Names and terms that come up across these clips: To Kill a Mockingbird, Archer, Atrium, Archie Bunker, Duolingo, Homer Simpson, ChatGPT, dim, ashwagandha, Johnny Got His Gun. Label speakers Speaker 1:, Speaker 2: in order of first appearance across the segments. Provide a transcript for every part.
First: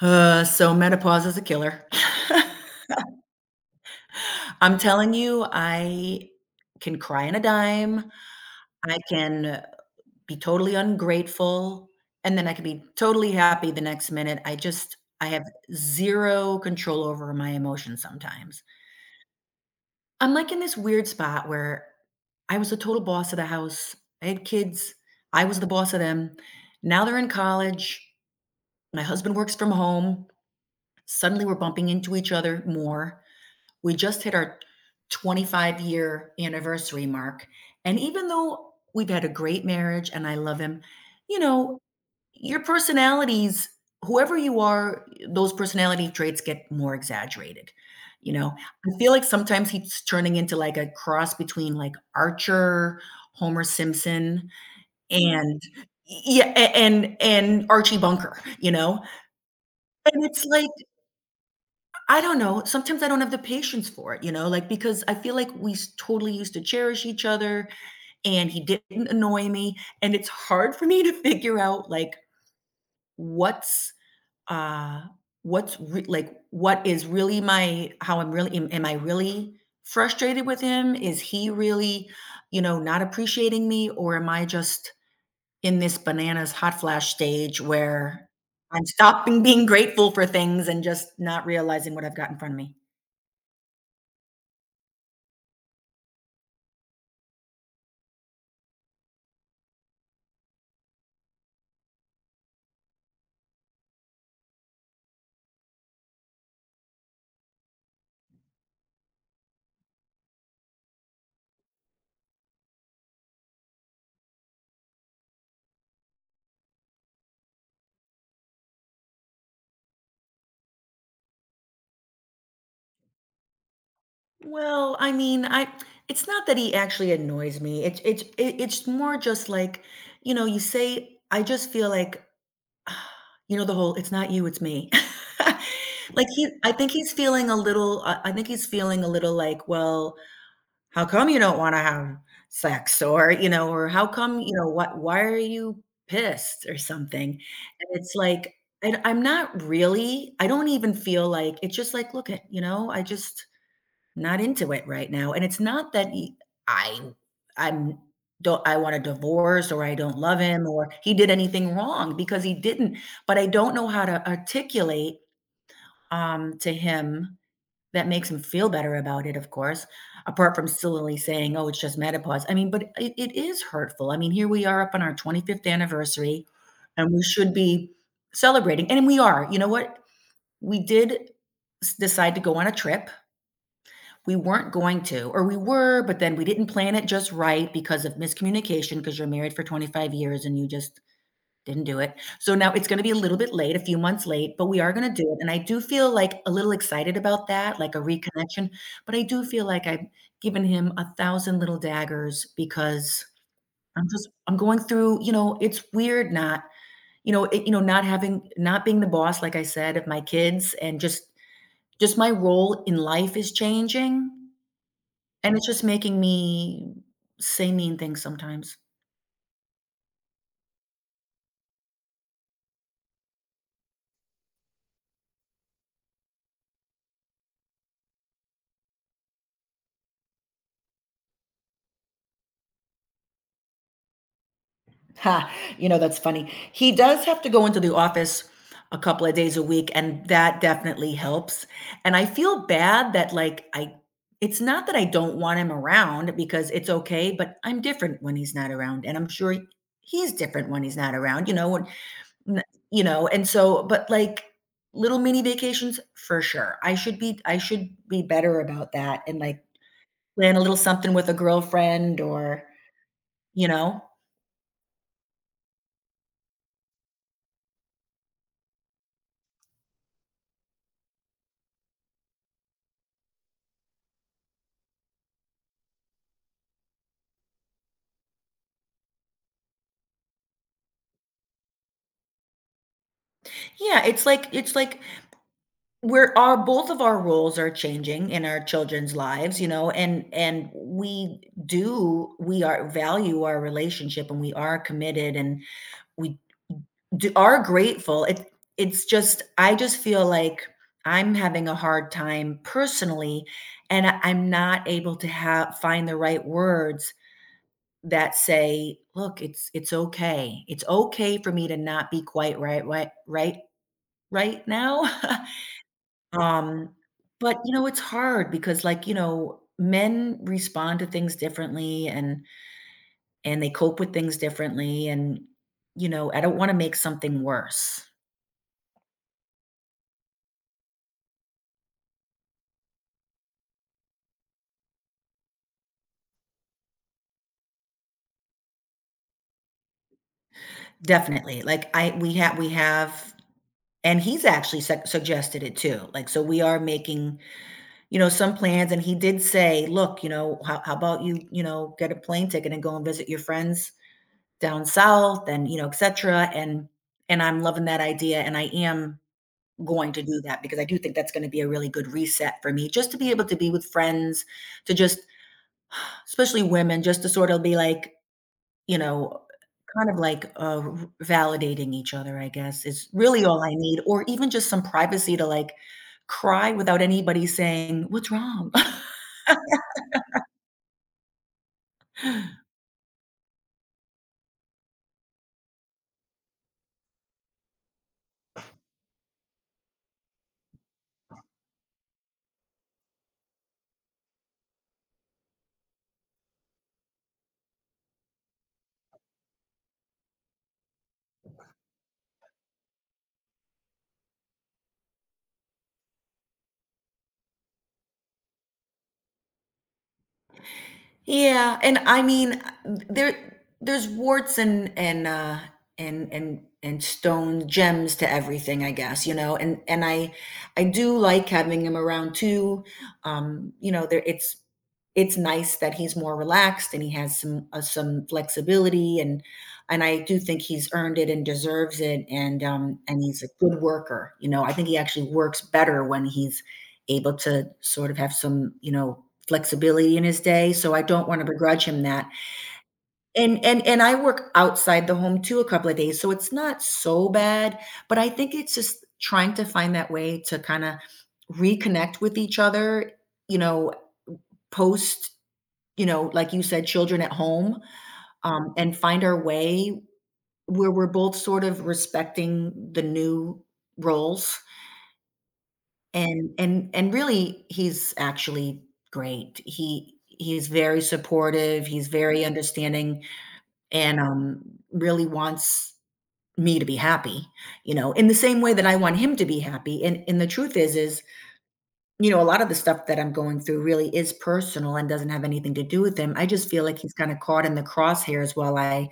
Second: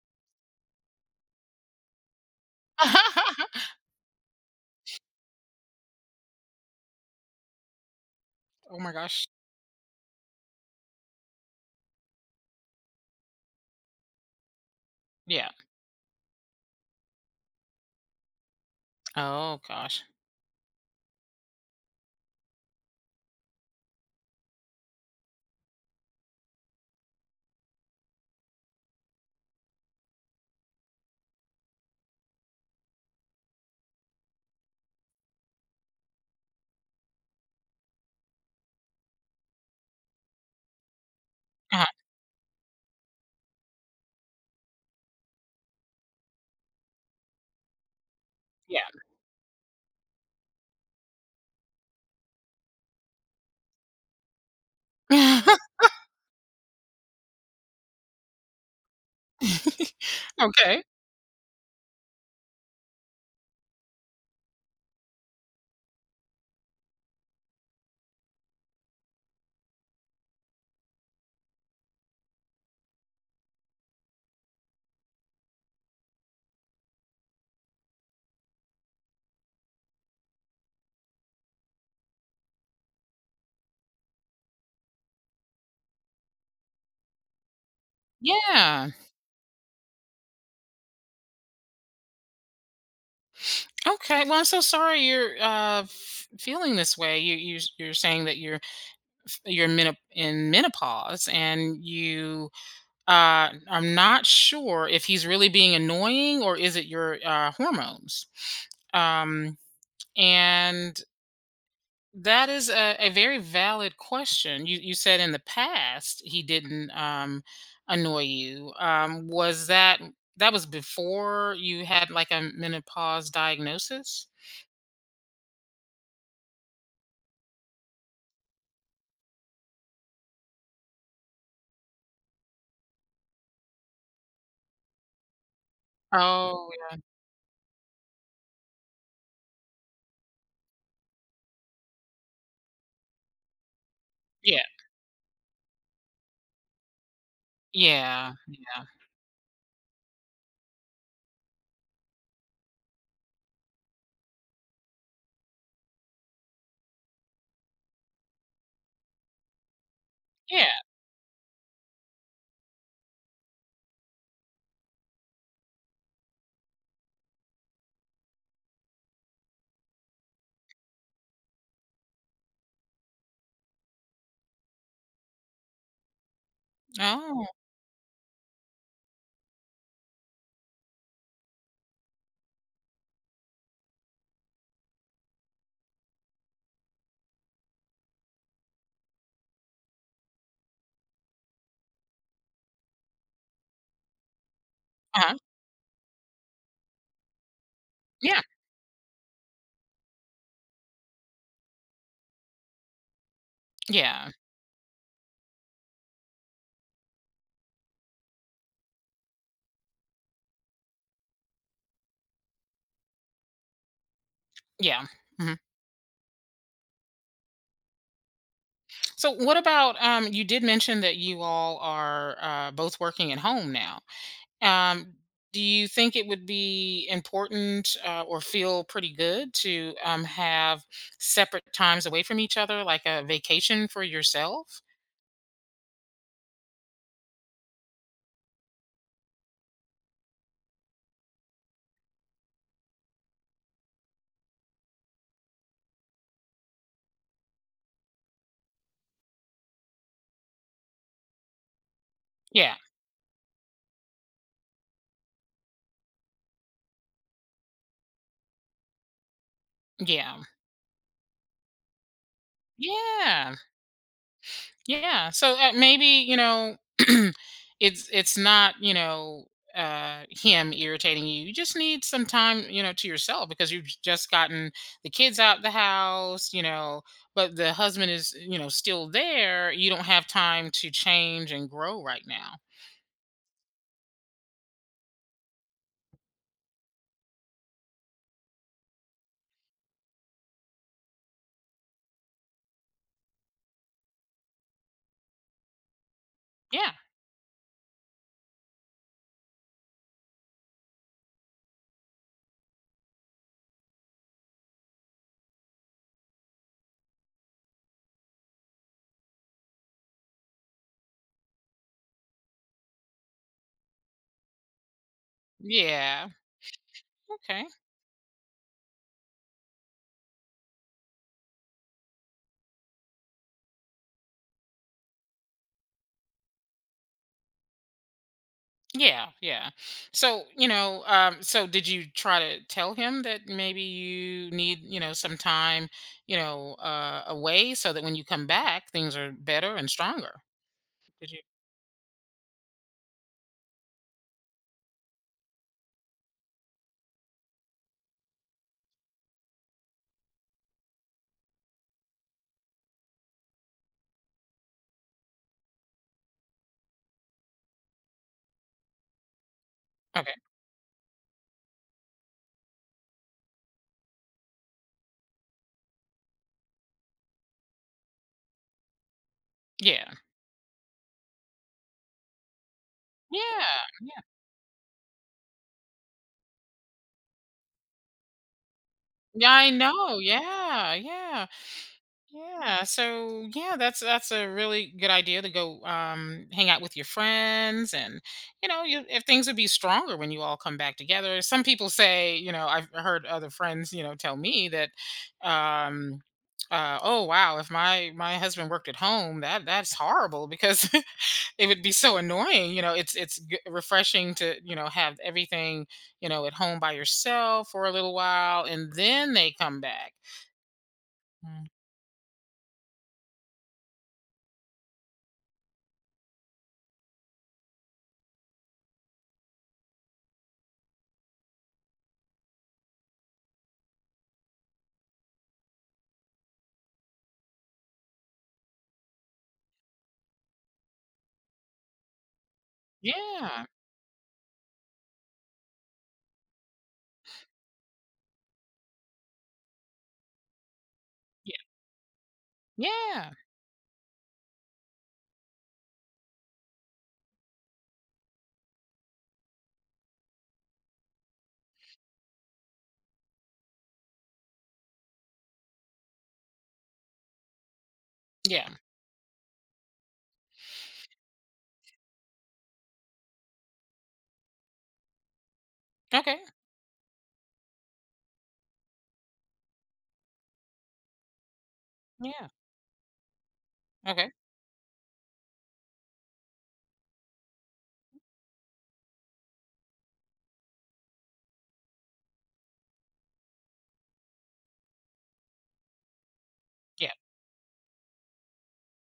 Speaker 1: So menopause is a killer. I'm telling you, I can cry on a dime,
Speaker 2: Oh my
Speaker 1: I
Speaker 2: gosh.
Speaker 1: can be totally ungrateful, and then I can be totally happy the next minute. I have
Speaker 2: Yeah.
Speaker 1: 0 control over my emotions sometimes.
Speaker 2: Oh gosh.
Speaker 1: I'm, like, in this weird spot where I was the total boss of the house. I had kids. I was the boss of them. Now they're in college. My husband works from home. Suddenly, we're bumping into each other more. We just hit our 25-year anniversary mark. And even though we've had a great marriage and I love him, you know,
Speaker 2: uh
Speaker 1: your personalities, whoever you are, those personality traits get more exaggerated. You know,
Speaker 2: Yeah.
Speaker 1: I feel like sometimes he's turning into like a cross between like Archer, Homer Simpson, and and Archie Bunker, you know? And it's like
Speaker 2: Okay.
Speaker 1: I don't know. Sometimes I don't have the patience for it, you know, like because I feel like totally used to cherish each other and he didn't annoy me. And it's hard for me to figure out like what's, uh, like what is really my how I'm really am I really frustrated with him, is he really, you know, not appreciating me, or am I just in this bananas hot flash stage where I'm
Speaker 2: Yeah.
Speaker 1: stopping being grateful for things and just not realizing what I've got in front of me?
Speaker 2: Okay. Well, I'm so sorry you're feeling this way. You're saying that you're in menopause and you are not sure if he's really being annoying or is it your hormones. Um, and That is a very valid question. You said in the past he didn't annoy you. Was that was before you had like a menopause diagnosis?
Speaker 1: Well, I mean, I it's not that he actually annoys me. It's more just like, you know, you say I just feel like you know the whole it's not you, it's me. Like he
Speaker 2: Oh,
Speaker 1: I think he's feeling a little like, well, how come you don't want to have sex, or, you know, or how come, you
Speaker 2: yeah,
Speaker 1: know, what why are you pissed or something? And it's
Speaker 2: yeah,
Speaker 1: like
Speaker 2: yeah,
Speaker 1: and I'm not really, I don't even feel like it's just like, look at, you know, I just not into it right now, and it's not that he I I'm don't I want a divorce or I don't love him
Speaker 2: yeah.
Speaker 1: or he did anything wrong because he didn't, but I don't know how to articulate, to him that makes him feel better about it, of course, apart from sillily saying, "Oh, it's just menopause." I mean, but it is hurtful. I mean, here we are up on our 25th anniversary, and
Speaker 2: Yeah.
Speaker 1: we
Speaker 2: Oh,
Speaker 1: should be celebrating, and we are. You know what? We did s decide to go on a trip we weren't going to, or we were, but then we didn't plan it just right because of miscommunication because you're married for 25 years and you just didn't do it. So now it's going to be a little bit late, a few months late, but we are going to do
Speaker 2: uh-huh.
Speaker 1: it. And I do feel like a little excited about that, like a
Speaker 2: Yeah,
Speaker 1: reconnection. But I do feel like I've given him 1,000 little daggers because I'm just
Speaker 2: yeah,
Speaker 1: I'm going through, you know, it's weird not, you know, it, you know, not having not being the boss, like I said, of my kids, and just my role in life is changing
Speaker 2: yeah. Hmm.
Speaker 1: and it's just making me say mean things sometimes.
Speaker 2: So what about You did mention that you all are both working at home now. Um, do you think it would be important or feel pretty good to have separate times away from each other, like a vacation for yourself?
Speaker 1: Ha, you know, that's funny. He does have to go into the office a couple of days a week, and that definitely helps. And I feel bad that, like, I it's not that I don't want him around because it's okay, but I'm different when he's not around, and I'm sure he's different when he's not around, you know, and n
Speaker 2: Yeah,
Speaker 1: you know, and so but, like, little mini vacations for sure. I should be better about that and, like,
Speaker 2: yeah,
Speaker 1: plan a little something with a girlfriend or,
Speaker 2: yeah.
Speaker 1: you know?
Speaker 2: Yeah. So maybe, you know, it's not, you know, him irritating you. You just need some time, you know, to yourself because you've just gotten the kids out the house. You know, but the husband is, you know, still there. You don't have time to change and grow right now.
Speaker 1: Yeah, it's like we're our both of our roles are changing in our children's lives, you know, and we do we are value our relationship and we are committed and we
Speaker 2: Yeah.
Speaker 1: do, are grateful. It it's just I just feel like I'm having a hard time personally and I'm not able to have find the right words that say, "Look, it's okay. It's okay for me to not be quite right right now."
Speaker 2: Yeah.
Speaker 1: Um, but,
Speaker 2: Okay.
Speaker 1: you know, it's hard because, like, you know, men respond to things differently and they cope with things differently and, you know, I don't wanna make something worse.
Speaker 2: Yeah, yeah. So, you know, so did you try to tell him that maybe you need, you know, some time, you know, away so that when you come back, things are better and stronger? Did you?
Speaker 1: Definitely, like, I we have and he's actually su suggested it too, like, so we are making, you know, some plans, and he did say, "Look, you know, how about you, you know, get a plane ticket and go and visit your friends down south, and you know, etc." And I'm loving that idea, and I am going to
Speaker 2: Okay.
Speaker 1: do that because I do think that's going to be a really good reset for me, just to be able to be with friends, to just, especially women, just to sort of be like, you know, kind
Speaker 2: Yeah.
Speaker 1: of like validating each other. I guess is really all I
Speaker 2: Yeah.
Speaker 1: need,
Speaker 2: Yeah.
Speaker 1: or even just some privacy to like cry without anybody saying, "What's wrong?"
Speaker 2: Yeah. I know. Yeah. Yeah. Yeah, so yeah, that's a really good idea to go hang out with your friends. And you know, you if things would be stronger when you all come back together. Some people say, you know, I've heard other friends, you know, tell me that um oh wow! If my husband worked at home, that's horrible because it would be so annoying. You know, it's refreshing to, you know, have everything, you know, at home by yourself for a little while, and then they come back. Mm.
Speaker 1: Yeah, and I mean, there's warts and stone gems to everything, I guess, you know. And I do like having him around too. You know, there it's nice that he's more relaxed and he has some flexibility and I do think he's earned it and deserves it and he's a
Speaker 2: Yeah.
Speaker 1: good worker. You know, I think he actually works better when he's able to sort of have some, you know, flexibility in his day, so I don't wanna begrudge him that.
Speaker 2: Yeah.
Speaker 1: And I work outside the home too a couple of days, so it's not so bad, but I think it's just trying to find that way to kinda reconnect with each other, you know, post, you know, like you said, children at home,
Speaker 2: Yeah.
Speaker 1: and find our way where we're both sort of respecting the new roles.
Speaker 2: Okay.
Speaker 1: And really, he's actually great. He's very supportive, he's very
Speaker 2: Yeah.
Speaker 1: understanding, and,
Speaker 2: Okay.
Speaker 1: really wants me to be happy, you know, in the same way that I want him to be happy, and the truth is, you know, a lot of the stuff that I'm going through really is personal and doesn't have anything to do with him. I just feel like
Speaker 2: Yeah.
Speaker 1: he's kinda caught in the crosshairs while I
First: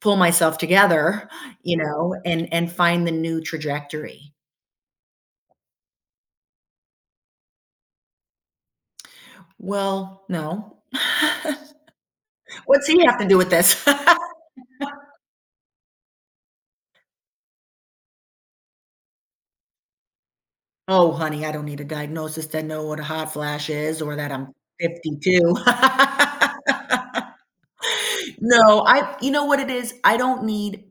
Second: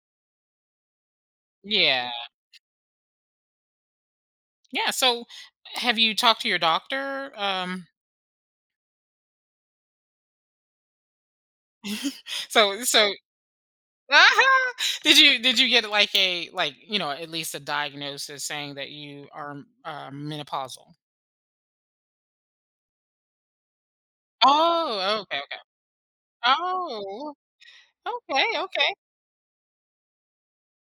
Speaker 1: pull myself together, you
Speaker 2: Yeah.
Speaker 1: know, and find the new trajectory.
Speaker 2: Yeah. So have you talked to your doctor?
Speaker 1: Well, no.
Speaker 2: So
Speaker 1: What's he
Speaker 2: so
Speaker 1: have to do with this?
Speaker 2: did you get like a like, you know, at least a diagnosis saying that you are menopausal?
Speaker 1: Oh, honey, I don't need a diagnosis to know what a hot flash is or that I'm
Speaker 2: Oh, okay,
Speaker 1: 52.
Speaker 2: okay. Oh, okay,
Speaker 1: No,
Speaker 2: okay.
Speaker 1: I you know what it is? I don't need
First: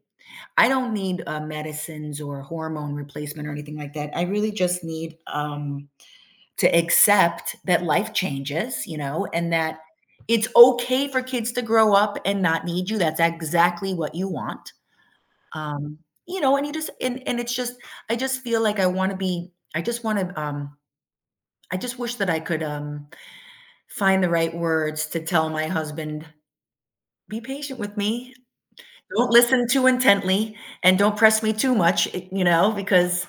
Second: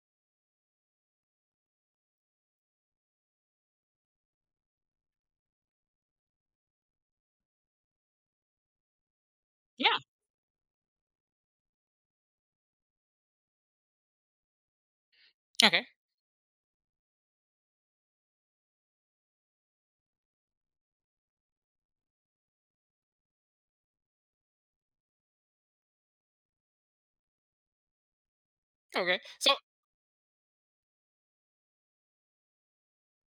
Speaker 1: I don't need, medicines or hormone replacement or anything like that. I really just need, to accept that life changes, you know, and that
Speaker 2: Yeah.
Speaker 1: it's okay for kids to grow up and not need you. That's exactly what you want.
Speaker 2: Okay.
Speaker 1: Um, you know, and you just and it's just I just feel like I wanna be I just wanna, I just wish that I could, find the right words to tell my husband, "Be patient with me.
Speaker 2: Okay.
Speaker 1: Don't
Speaker 2: So
Speaker 1: listen too intently, and don't press me too much," eh, you know, because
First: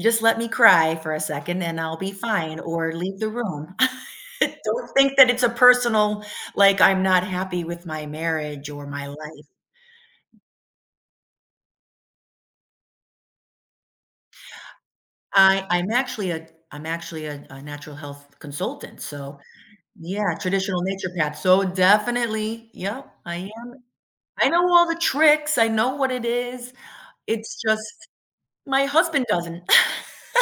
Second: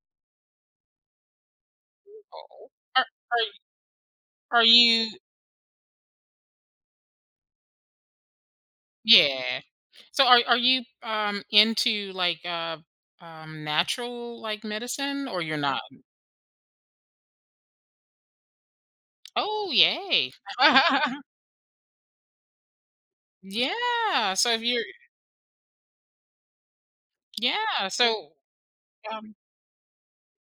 Speaker 1: "Just let me cry for a second, and I'll be fine,
Speaker 2: oh,
Speaker 1: or
Speaker 2: are
Speaker 1: leave the
Speaker 2: are
Speaker 1: room."
Speaker 2: are
Speaker 1: Don't
Speaker 2: you,
Speaker 1: think that it's a personal, like, I'm not happy with my marriage or my life.
Speaker 2: yeah. So are you into like natural like medicine, or you're
Speaker 1: I
Speaker 2: not?
Speaker 1: I'm actually a I'm actually a natural health consultant, so
Speaker 2: Oh, yay.
Speaker 1: yeah, traditional nature path. So definitely, yep, I am.
Speaker 2: Yeah.
Speaker 1: I
Speaker 2: So if
Speaker 1: know
Speaker 2: you're,
Speaker 1: all the tricks, I know what it is. It's
Speaker 2: yeah,
Speaker 1: just
Speaker 2: so
Speaker 1: my husband
Speaker 2: um
Speaker 1: doesn't.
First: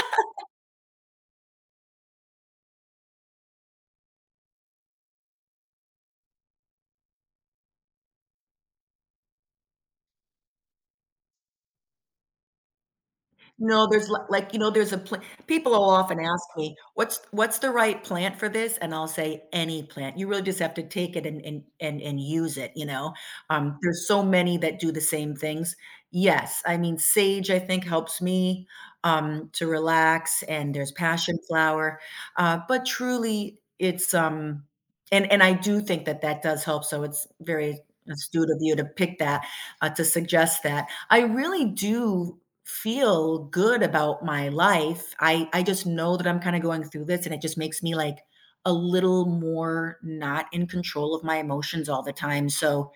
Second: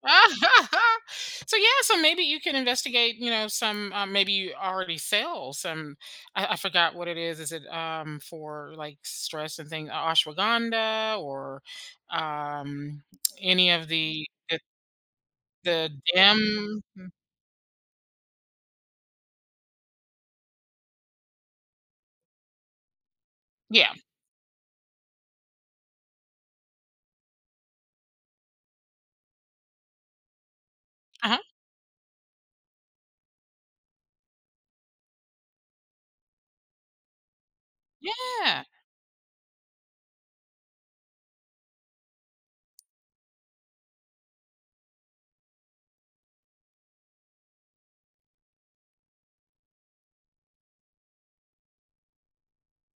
Speaker 2: so yeah, so maybe you can investigate, you know, some maybe you already sell some. I forgot what it is. Is it for like stress and things, ashwagandha or um any
Speaker 1: No,
Speaker 2: of
Speaker 1: there's li like, you know, there's a plant. People will
Speaker 2: the
Speaker 1: often ask me,
Speaker 2: dim.
Speaker 1: What's the right plant for this?" And I'll say, "Any plant." You really just have to take it and use it, you know?
Speaker 2: Yeah.
Speaker 1: There's so many that do the same things. Yes, I mean, sage, I think, helps me, to relax, and there's
Speaker 2: Uh-huh.
Speaker 1: passion flower, but truly, it's, and I do think that that does help, so it's very astute of
Speaker 2: Yeah.
Speaker 1: you to pick that, to suggest that. I really do feel good about my life. I just know that I'm kinda going through this, and it just makes me, like, a little more not in control of my emotions all the time, so,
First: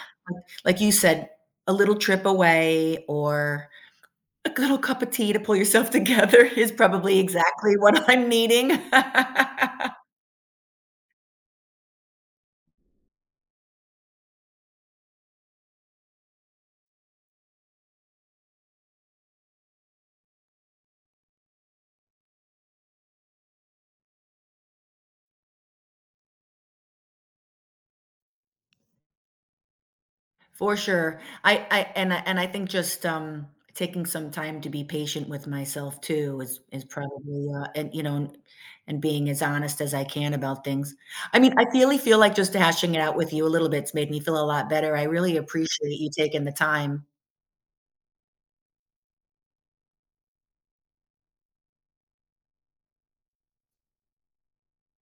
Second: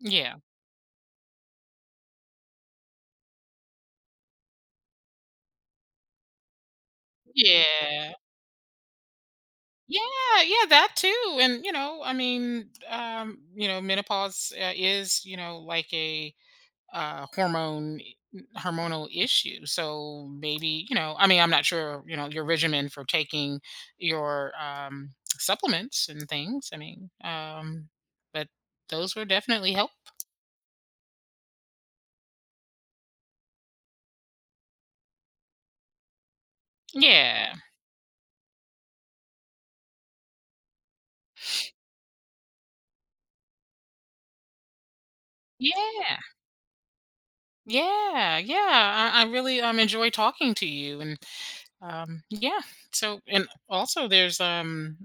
Speaker 2: Yeah.
Speaker 1: like you said, a little trip away or a little cup of tea to pull yourself together is probably exactly what
Speaker 2: Yeah.
Speaker 1: I'm needing.
Speaker 2: Yeah, yeah, that too. And you know, I mean, you know, menopause is, you know, like a hormone hormonal issue. So maybe, you know, I mean, I'm not sure, you know, your regimen for taking your supplements and things. I mean, but those were definitely help.
Speaker 1: For sure. I think just, taking some time to be patient with myself too is probably,
Speaker 2: Yeah.
Speaker 1: and, you know, and being as honest as I can about things. I mean, I really feel like just hashing it out with you a little bit's made me feel a lot better. I really appreciate you
Speaker 2: Yeah.
Speaker 1: taking the time.
Speaker 2: Yeah. Yeah. I really enjoy talking to you. And yeah. So, and also there's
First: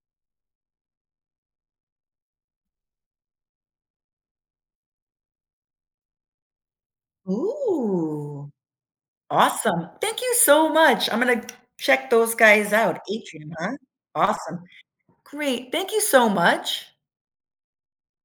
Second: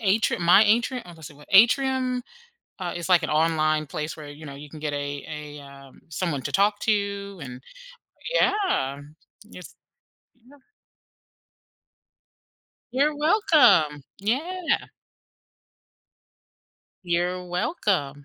Speaker 2: Atrium, my Atrium, oh, let's see what Atrium is like, an online place where you know you can get a someone to talk to, and
Speaker 1: Ooh,
Speaker 2: yeah, it's,
Speaker 1: awesome. Thank you
Speaker 2: yeah.
Speaker 1: so much. I'm gonna check those guys out.
Speaker 2: You're
Speaker 1: Atrium, huh?
Speaker 2: welcome.
Speaker 1: Awesome.
Speaker 2: Yeah,
Speaker 1: Great. Thank you so much.
Speaker 2: you're welcome.